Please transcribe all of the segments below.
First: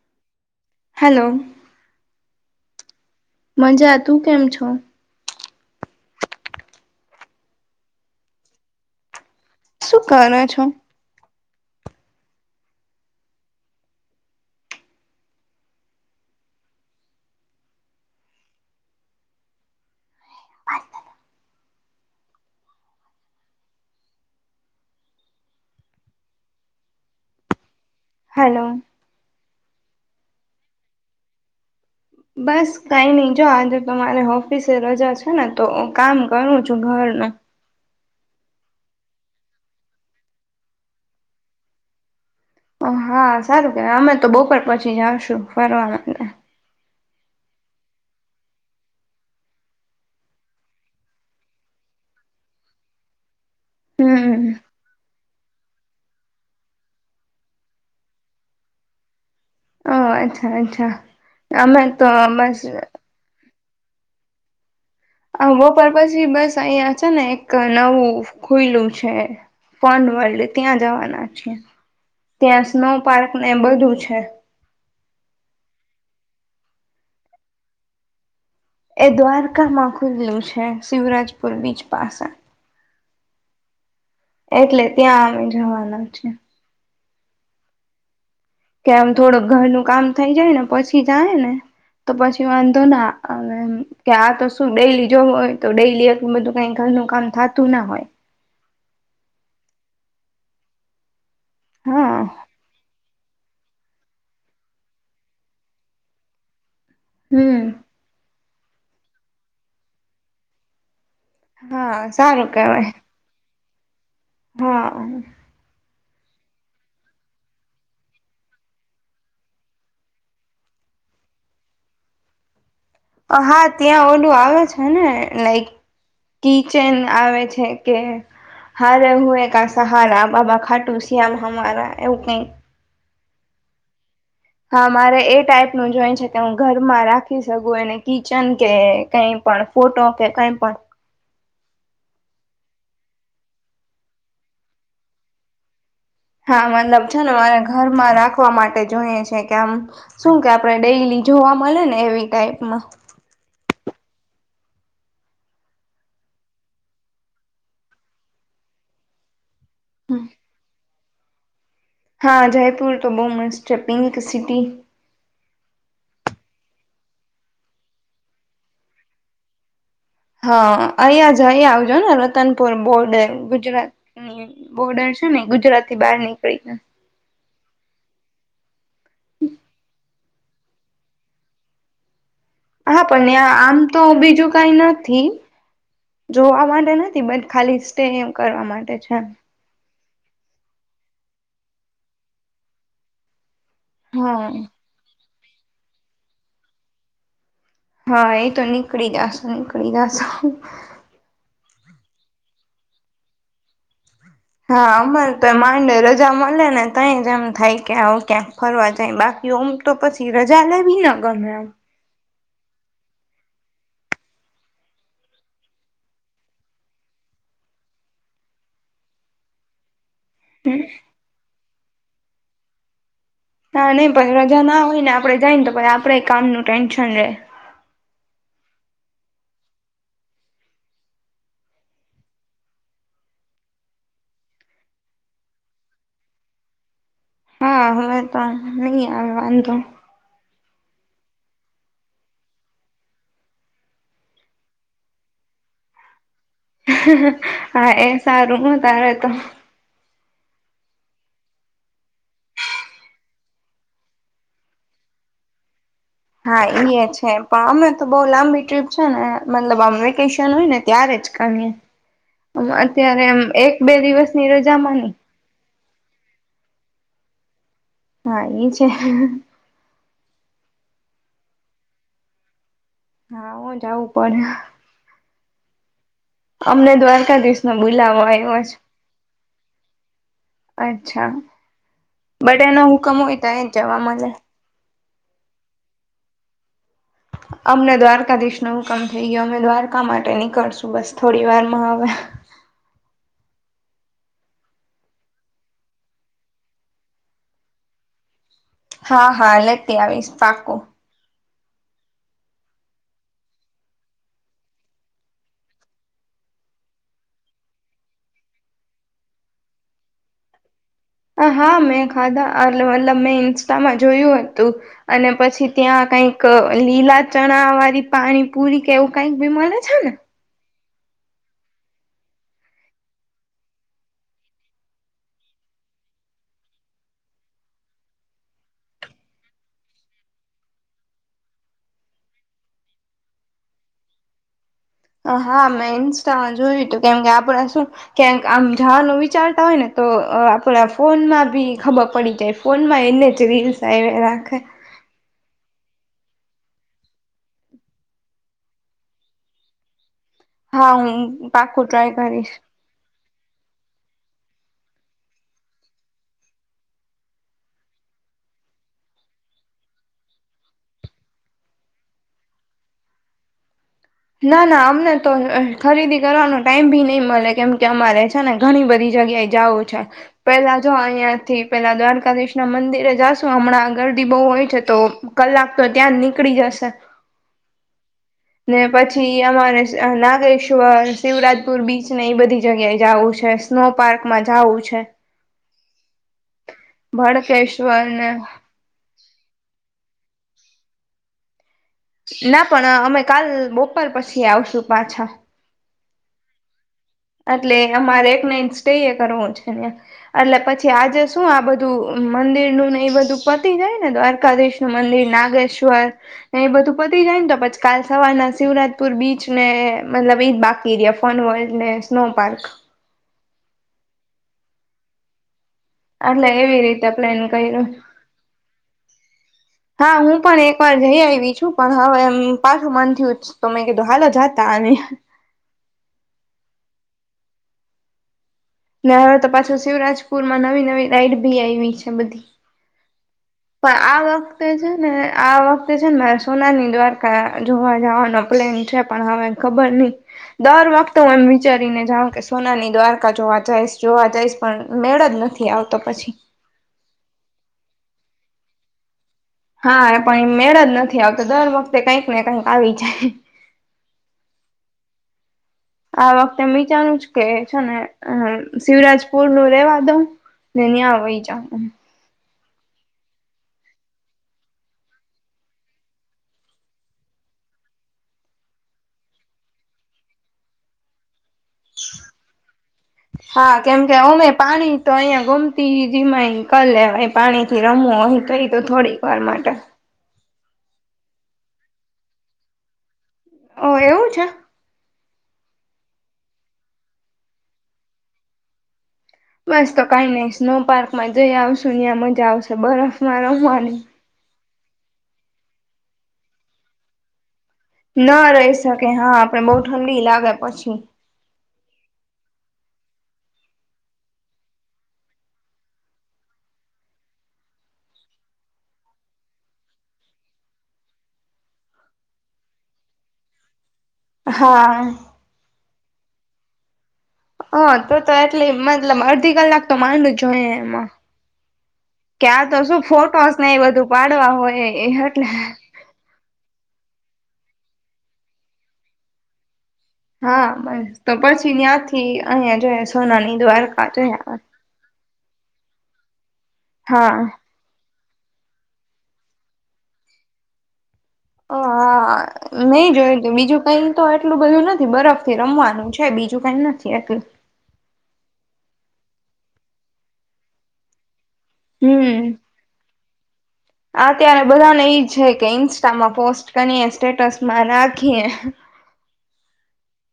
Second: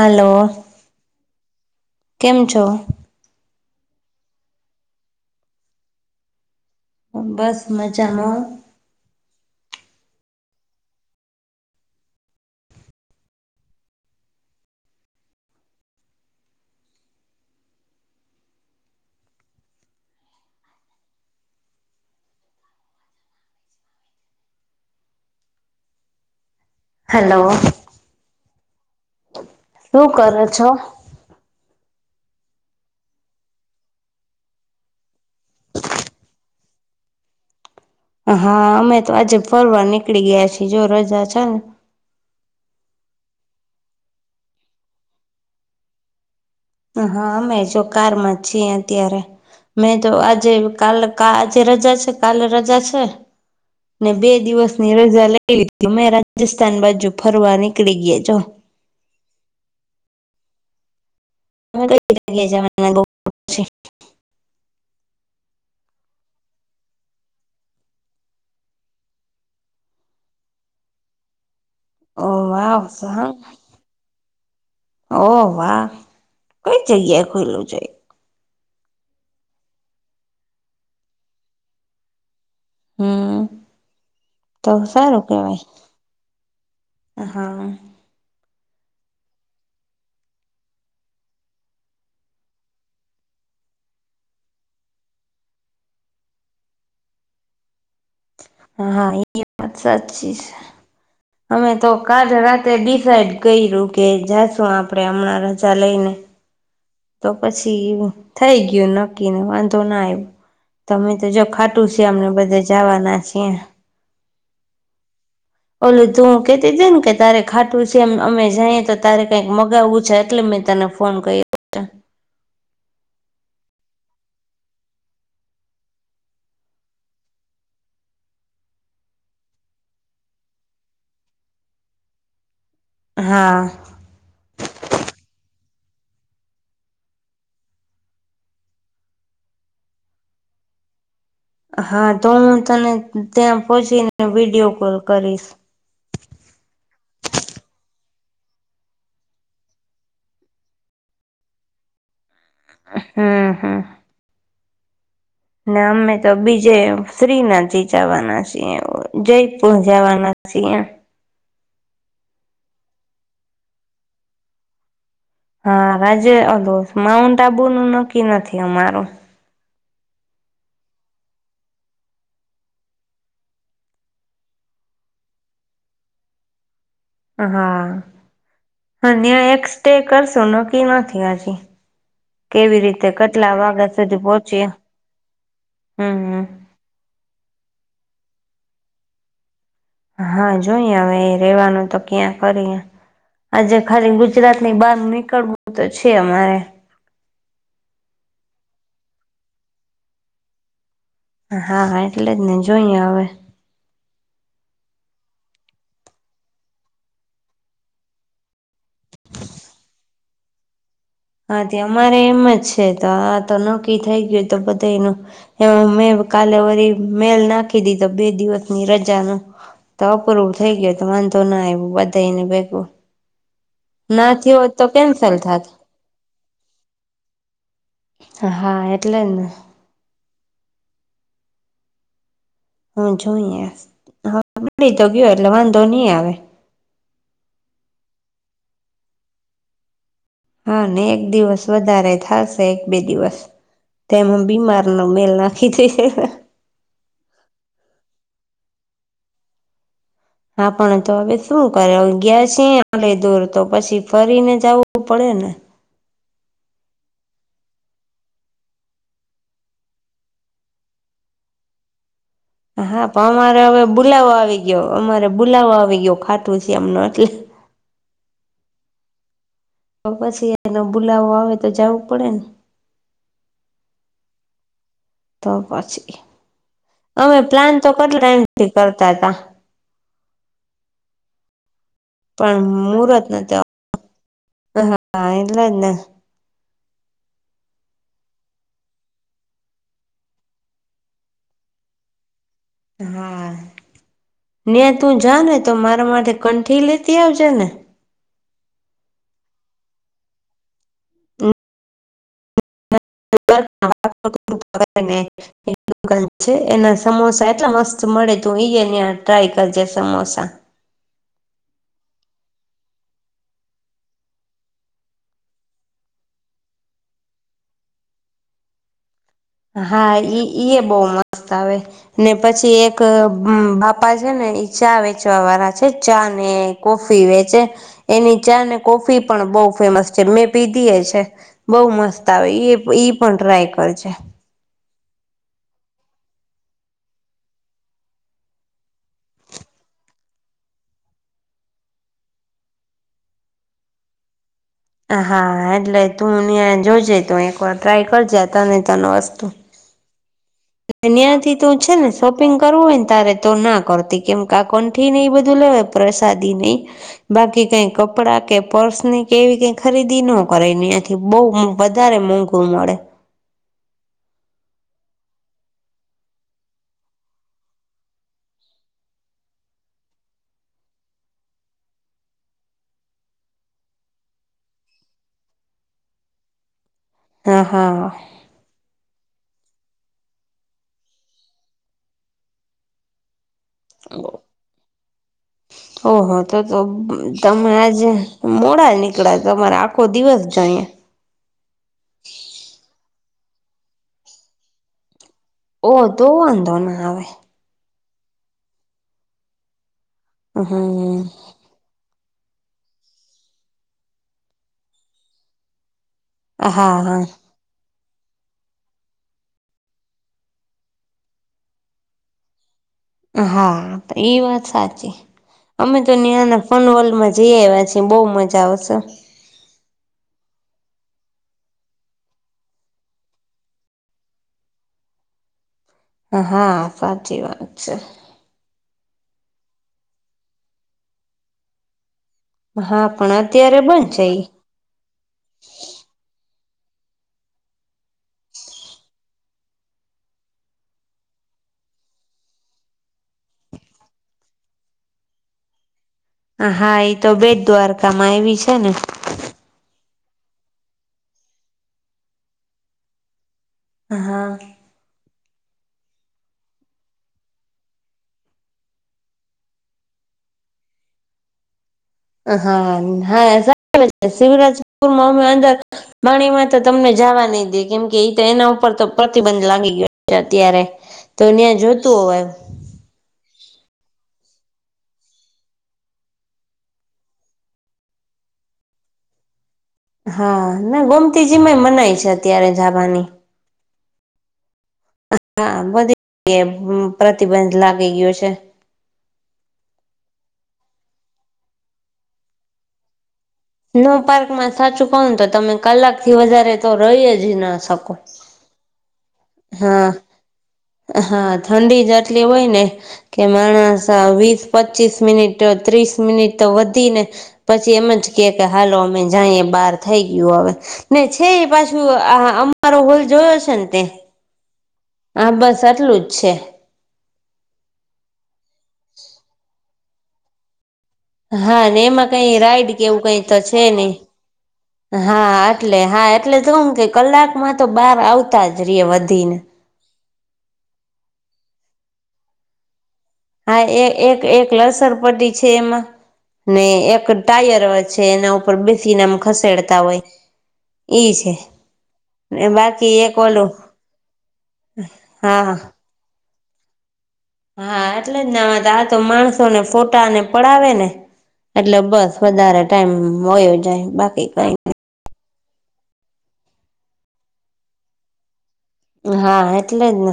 Hello hello કેમ છો? મજા તું કેમ છો? બસ મજામાં. શું કરો છો? હેલો. હલો. શું કરો છો? બસ કઈ નઈ જો આજે તમારે ઓફિસે રજા છે, ને તો કામ કરું છું ઘરનું [unintelligible] હા અમે તો આજે ફરવા નીકળી ગયા છીએ જો રજા છે ને હા સારું કેવાય અમે તો બપોર પછી જાશું ફરવા [inaudible] હા અમે જો કારમાં જ છીએ અત્યારે મેં તો આજે કાલ આજે રજા છે, કાલે રજા છે, ને બે હમ દિવસ નીરજા લઈ [unintelligible] અમે રાજસ્થાન બાજુ ફરવા નીકળી ગયા જો. હ અચ્છા-અચ્છા અમે તો બસ છે. આ બપોર પછી બસ અહિયા છે ને એક નવું ખૂયલું છે. ફન વલ્ડ ત્યાં જવાના છીયે. ઓ ત્યાં વાહ સ્નો પાર્કને એ બધું છે. ઓ વાહ કઈ જગ્યાએ ખૂયલું છે. એ દ્વારકામાં ખૂયલું છે, શિવરાજપુર બીચ પાસે હમ્મ. એટલે ત્યાં અમે જવાના છીએ. હા. કે આમ થોડુંક ઘરનું કામ થઈ જાય ને પછી જાય ને તો પછી વાંધો નાહ આવે એમ કે આ તો શું ડેઈલી જોવું હોય તો ડેઈલી એટલું બધું કઈ નું કંઠાતું ના હોય હા એ [inaudible] વાત સાચી છે, અમે તો હા કાલ રાતે ડિસાઇડ કયરૂ કે જાશું આપણેે હમણાં રજા લઈને તો હમ પછી થઈ ગયું નક્કીન વાંધો ના આવ્યો તમે તો જો ખાટું હા શ્યામ ને સારું બધા કેવાય જવાના છીએ હા. ઓલું તું કેતીતી ને કે તારે ખાટું શ્યામ અમે જઈએ તો તારે કઈક મગાવવું છે? એટલે મે તને ને ફોન કર્યો તને હા ત્યાં ઓલું આવે છે ને લાઈક કિચેન આવે છે કે હારે હું એ કા સહારા બાબા ખાટું શ્યામ હમારા એવું કઈક હા. હા મારે એ ટાઈપ નું જોય છે કે હું ઘરમાં રાખી શકું એને કિચન કે કઈ પણ ફોટો કે કઈ પણ. હા તો હું તને ત્યાં પહોંચીને વિડીયો કોલ કરીશ. હા મતલબ છે ને મારે ઘરમાં રાખવા માટે જોઈએ છે કે આમ શું કે આપણે ડેયલી જોવા મળે ને એવી ટાઈપ. હમ્મ હમ્મ. ને અમે તો બીજે શ્રીનાથી જવાના છીએ. જય પૂર જવાના છી. હા જયપુર તો બહુ મસ્ત છે પિંક સિટી. હા રાજે માઉન્ટઆબુ નું નક્કી નથી અમારું. હા અહિંયા જ અહિંયા આવજો ને રતનપુર બોર્ડર ગુજરાત બોર્ડર છે ને ગુજરાત થી બહાર નીકળીને. હા. હા ન્યાં એક સ્ટે કરશું નકી નથી હજી. કેવી હા રીતે પણ ન્યા કેટલા આમ વાગ્યા તો સુધી બીજું પહોંચીએ કઈ નથી. હમ જોવા માટે નથી બટ ખાલી સ્ટે એમ કરવા માટે છે એમ. હા જોઈએ હવે રેવાનું તો ક્યાં કરીએ. આજે ખાલી હા ગુજરાત ની બહાર નીકળવું તો છે અમારે. હા એ તો નીકળી જાશો નીકળી જાશો. હા એટલે જ ને જોઈએ હવે. હા અમારે તો એ માંડ રજા મળે ને તઈ જ એમ થાય કે આવું ક્યાં ફરવા જાય બાકી એમ તો પછી રજા લેવી ને હા તે અમારે એમજ છે તો આ તો નક્કી થઈ ગયું તો બધાયનું મેં કાલે વરી મેલ ના. નાખી દીધો બે દિવસની રજા નો. તો આપરું થઈ ગયુ તો વાંધો ના આવ્યો બધાયનુ ભેગું. હા નહી પણ થયો રજા હોત ના તો હોય ને કેન્સલ આપડે જાય ને થાત તો પછી આપડે ય કામ નુ ટેન્શન રે. હા એટલે જ ને. હું જોઈએ હવે મળી તો ગયો એટલે વાંધો નહી આવે. હા હવે તો નહી આવે વાંધો. હા ને એક દિવસ વધારે થશે એક-બે દિવસ તેમાં બીમારનો મેલ નાખી દેશે. હા એ સારું હો તારે તો. હા પણ તો હવે શું કરે ગયા છે આટલી દુર તો પછી ફરીને જ આવવું પડે ને. તેને [unintelligible] હા ઈએ છે પણ અમે તો બઉ લાંબી ટ્રીપ છે ને મતલબ આમ વેકેશન હોય ને ત્યારે આજકાલ ની. હા પણ અમારે હવે બુલાવો દિવસની આવી ગયો રજામાં નહી અમારે બુલાવો આવી ગયો. ખાટુશ્યામ નો એટલે હા એ છે. તો પછી એનો બુલાવો આવે તો જાવું પડે ને? હા હો જાવું પડે. તો પછી, અમને અમે દ્વારકાધીશ નો પ્લાન તો કેટલા બુલાવો આવ્યો ટાઈમથી છે કરતા તા. અચ્છા, બટ પણ એનો હુકમ મુહૂર્ત હોય નતો તયે જ જવા મળે. હા એટલે જ ને. અમને દ્વારકાધીશનો હુકમ થઈ ગયો, અમે દ્વારકા માટે નીકળશું બસ થોડી વારમાં હવે હા. ન્યા તું જાને તો મારા માટે કંઠી લેતી આવજેને હા, હા, લેતી આવીશ. પાક્કુ. [unintelligible] દુકાન છે, એના સમોસા એટલા મસ્ત મળે તું એ એના ટ્રાય કરજે સમોસા એ હા મેં ખાધા એટલે મતલબ મેં ઇન્સ્ટામાં જોયું હતું અને પછી ત્યાં કઈક લીલા ચણા વાળી પાણી પૂરી કે એવુ હા, ઈ એ બો મસ્ત આવે, ને પછી એક બાપા છ, ને ચા વેચવા વાળા છે. એ ચા ને કોફી વેચે, એની ચા ને કોફી પણ બો ફેમસ છે, મેં પીધી એ છે, બોવ મસ્ત આવે, એ ઈ પણ ટ્રાય કરજે હા, મેં ઇન્સ્ટામાં જોયુંતું, કેમકે આપડે શું ક્યાંક આમ જવાનું વિચારતા હોય, ને તો આપડા ફોનમાં બી ખબર પડી જાય. ફોનમાં એનાજ રીલ્સ આવ્યા રાખે. હા, એટલે તું ત્યાં જોજે તો, એક વાર ટ્રાય કરજે તને તન વસ્તુ હા હું ત્યાં થી તું પાકું છે, ને ટ્રાય કરીશ શોપિંગ કરવું હોય ને તારે તો ના કરતી કેમકે આ કોંઠીને બધું લેવાય, પ્રસાદી ને એ બાકી કઈ કપડા કે પર્સની કેવી કઈ ખરીદી ન કરાઈ ત્યાંથી, બો વધારે મોંઘું મળે ના ના અમને તો ખરીદી કરવાનો ટાઈમ ભી નઈ મળે કેમકે અમારે છે, ને ઘણી બધી જગ્યાએ જવું છે, પેલા જો અહિયાંથી પેલા દ્વારકાધીશના મંદિરે જાશું હમણાં આગળ ગિરદી બો હોય છે, તો કલાક તો ત્યાંજ નીકળી જશે હા હા. ને પછી અમારે નાગેશ્વર, શિવરાજપુર બીચને એ બધી જગ્યાએ જવું છે. સ્નો પાર્કમાં જાવું છે. ઓહ તો તો તમે આજ ભડકેશ્વર ને મોડા જ નીકળ્યા તમારે આખો દિવસ. ચઇએ. ના પણ અમે કાલ બપોર પછી આવશુ પાછા. ઓ તો વાંધો ના આવે. એટલે અમારે એક નાઈટ સ્ટે એ કરવું છે એટલે પછી હમ આજે શું આ બધું. મંદિર નું ને એ બધું પતી જાય, ને દ્વારકાધીશ નું મંદિર નાગેશ્વર. એ બધું હા પતી હા જાય ને તો પછ. કાલ સવારના શિવરાજપુર બીચ ને મતલબ એ જ બાકી રહ્યા ફોન વલ્ડ ને. Snow park. હા, એ વાત સાચી. અમે તો એટલે ન્યાંના એવી ફન રીતે વર્લ્ડ માં પ્લેન જઈ કર્યું. આવ્યા છીએ બોહ મજા આવશે. હા હું પણ એક. પણ જઈ આવી છું પણ હવે પાછું મન થયું તો મે કીધું કે હાલો જતા આવ્યે હા સાચી વાત છે. ને હવે તો પાછો શિવરાજપુર માં નવી નવી રાઈડ બી આવી છે બધી. હા પણ અત્યારે પણ બંધ આ છે ઈ વખતે છે, ને આ વખતે છે ને રાજ સોનાની દ્વારકા જોવા જવાનો પ્લેન છે, પણ હવે ખબર નહી દર વખત હુ એમ વિચારીને જાઉ કે સોનાની દ્વારકા જોવા જઈશ જોવા જઈશ પણ મેળ જ નથી આવ હા, એ તો બેટ દ્વારકામાં આવી છે, ને હા, પણ મેળ જ નથી આવતો દર વખતે કંઈક ને કઈક આવી જાય હા આ વખતે વિચારું નુ કે છે ને શિવરાજપુર નું રેવા દઉં. ને ન્યાં વ્યજાવું હા હા. શિવરાજપુરમાં અમે અંદર પાણીમાં તો તમને જવા નહી દેએ કેમ કે એ તો એના ઉપર તો પ્રતિબંધ લાગી ગયો છે, અત્યારે તો ત્યાં જોતું હોય એ હા કેમકે અમે પાણી તો અહિયાં ગમતી જમાંક લેવાય પાણી થી રમો અહી થયું થોડીક વાર માટે હા, ના ગોમતીજીમાંય મનાય છે, અત્યારે જાબાની ઓ એવું છે. હા બધી પ્રતિબંધ લાગી ગયો છે. બસ તો કઈ નહી સ્નો પાર્કમાં જઈ આવશું ત્યાં મજા આવશે બરોબર. સ્મારા પાલી સ્નો પાર્કમાં સાચું કોણ તો તમે કલાક થી વધારે તો રહી જ ના શકો ના રહી શકે હા આપડ બહુ હા ઠંડી લાગે પછી હા ઠંડી જ આટલી હોય ને કે માણસ વીસ પચીસ મિનિટ ત્રીસ મિનિટ તો વધી ને પછી એમ જ કે કે હાલો અમે જાય બહાર થઈ ગયું હવે ને છે પાછું અમારો હોલ જોયો છે ને તે હા હા બસ આટલું જ છે હ તું તો એટલી મતલબ અડધી કલાક તો માંડ જો હોય એમાં હા એમાં કઈ ક્યાં તો રાઈડ શું કેવું કઈ તો ફોટોસ ને એ છે બધું નહી પાડવા હોય એ હા એટલે હા એ એટલે તોું કે કલાકમાં તો બહાર આવતા જ ર વધીને હા બસ તો પછી ત્યાંથી અહિયાંયા જોઈ હા એક એક એક લસણ પટ્ટી છે એમાં ને એક હા ટાયર છે એના ઉપર બેસીી નામ ખસેડતા હોય ઈ છે હ હા નહી બાકી જોય એક તું ઓલું બીજું કઈ તો એટલું બધું નથી બરફ થી હા રમવાનું છે બીજું કઈ નથી એટલું હા એટલે જ ના આ તો માણસોને ફોટાને પડાવે ને એટલે બસ હમ વધારે ટાઈમ હોયો જાય બાકી અત્યારે કઈ બધાને એજ છે કે ઇન્સ્ટામાં પોસ્ટ કરી સ્ટેટસ માં રાખી હા એટલે જ ને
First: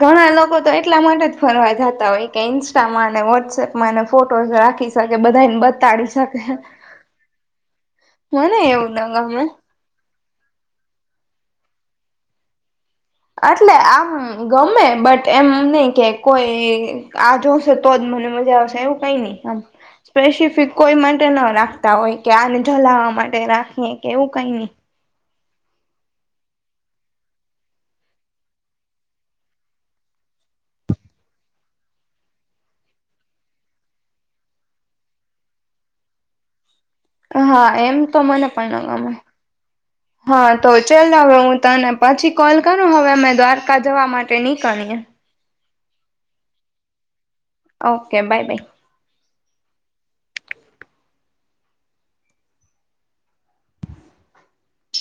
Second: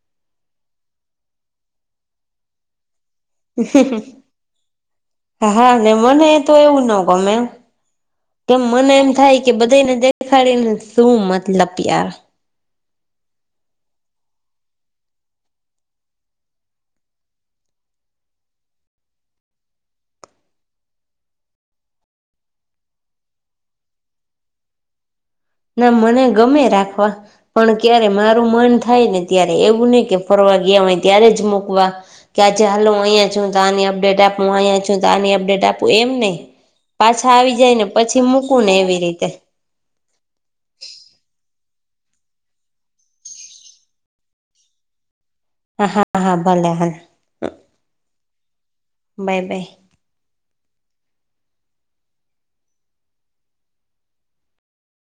ઘણા લોકો તો એટલા માટે જ ફરવા જતા હોય કે ઇન્સ્ટામાન વોટ્સએપ માં ફોટો રાખી શકે બધાને હા ને બતાડી મને શકે તો એવું ન ગમે કેમ એવું મને એમ ન થાય ગમે કે બધાને દેખાડીને શું મતલબ્યાર એટલે આમ ગમે બટ એમ નઈ કે કોઈ આ જોશે તો જ મને મજા આવશેવું કઈ નહી આમ સ્પેસિફિક કોઈ માટે ન રાખતા હોય કે આને જલાવા માટે રાખીએ કે એવું કઈ નહી [inaudible] ના મને ગમે રાખવા પણ ક્યારે મારું મન થાય ને ત્યારે એવું નયી કે ફર ગયા હોય ત્યારે જ મકવા કે આજે હાલ અહીંયા છું તો આની અપડેટ આપ અહીંયા છું તો આની અડેટ આપું એમ નહી પાછા આવી હા જાય ને એમ તો પછી મને મૂકું ને પણ ન એવી ગમે રીતે હા તો ચલ હવે હું તને પછી કોલ કરું હવે અમે દ્વારકા જવા માટે નીકળએ હા હા ભોલે હ ઓકે બાય બાય બાય બાાય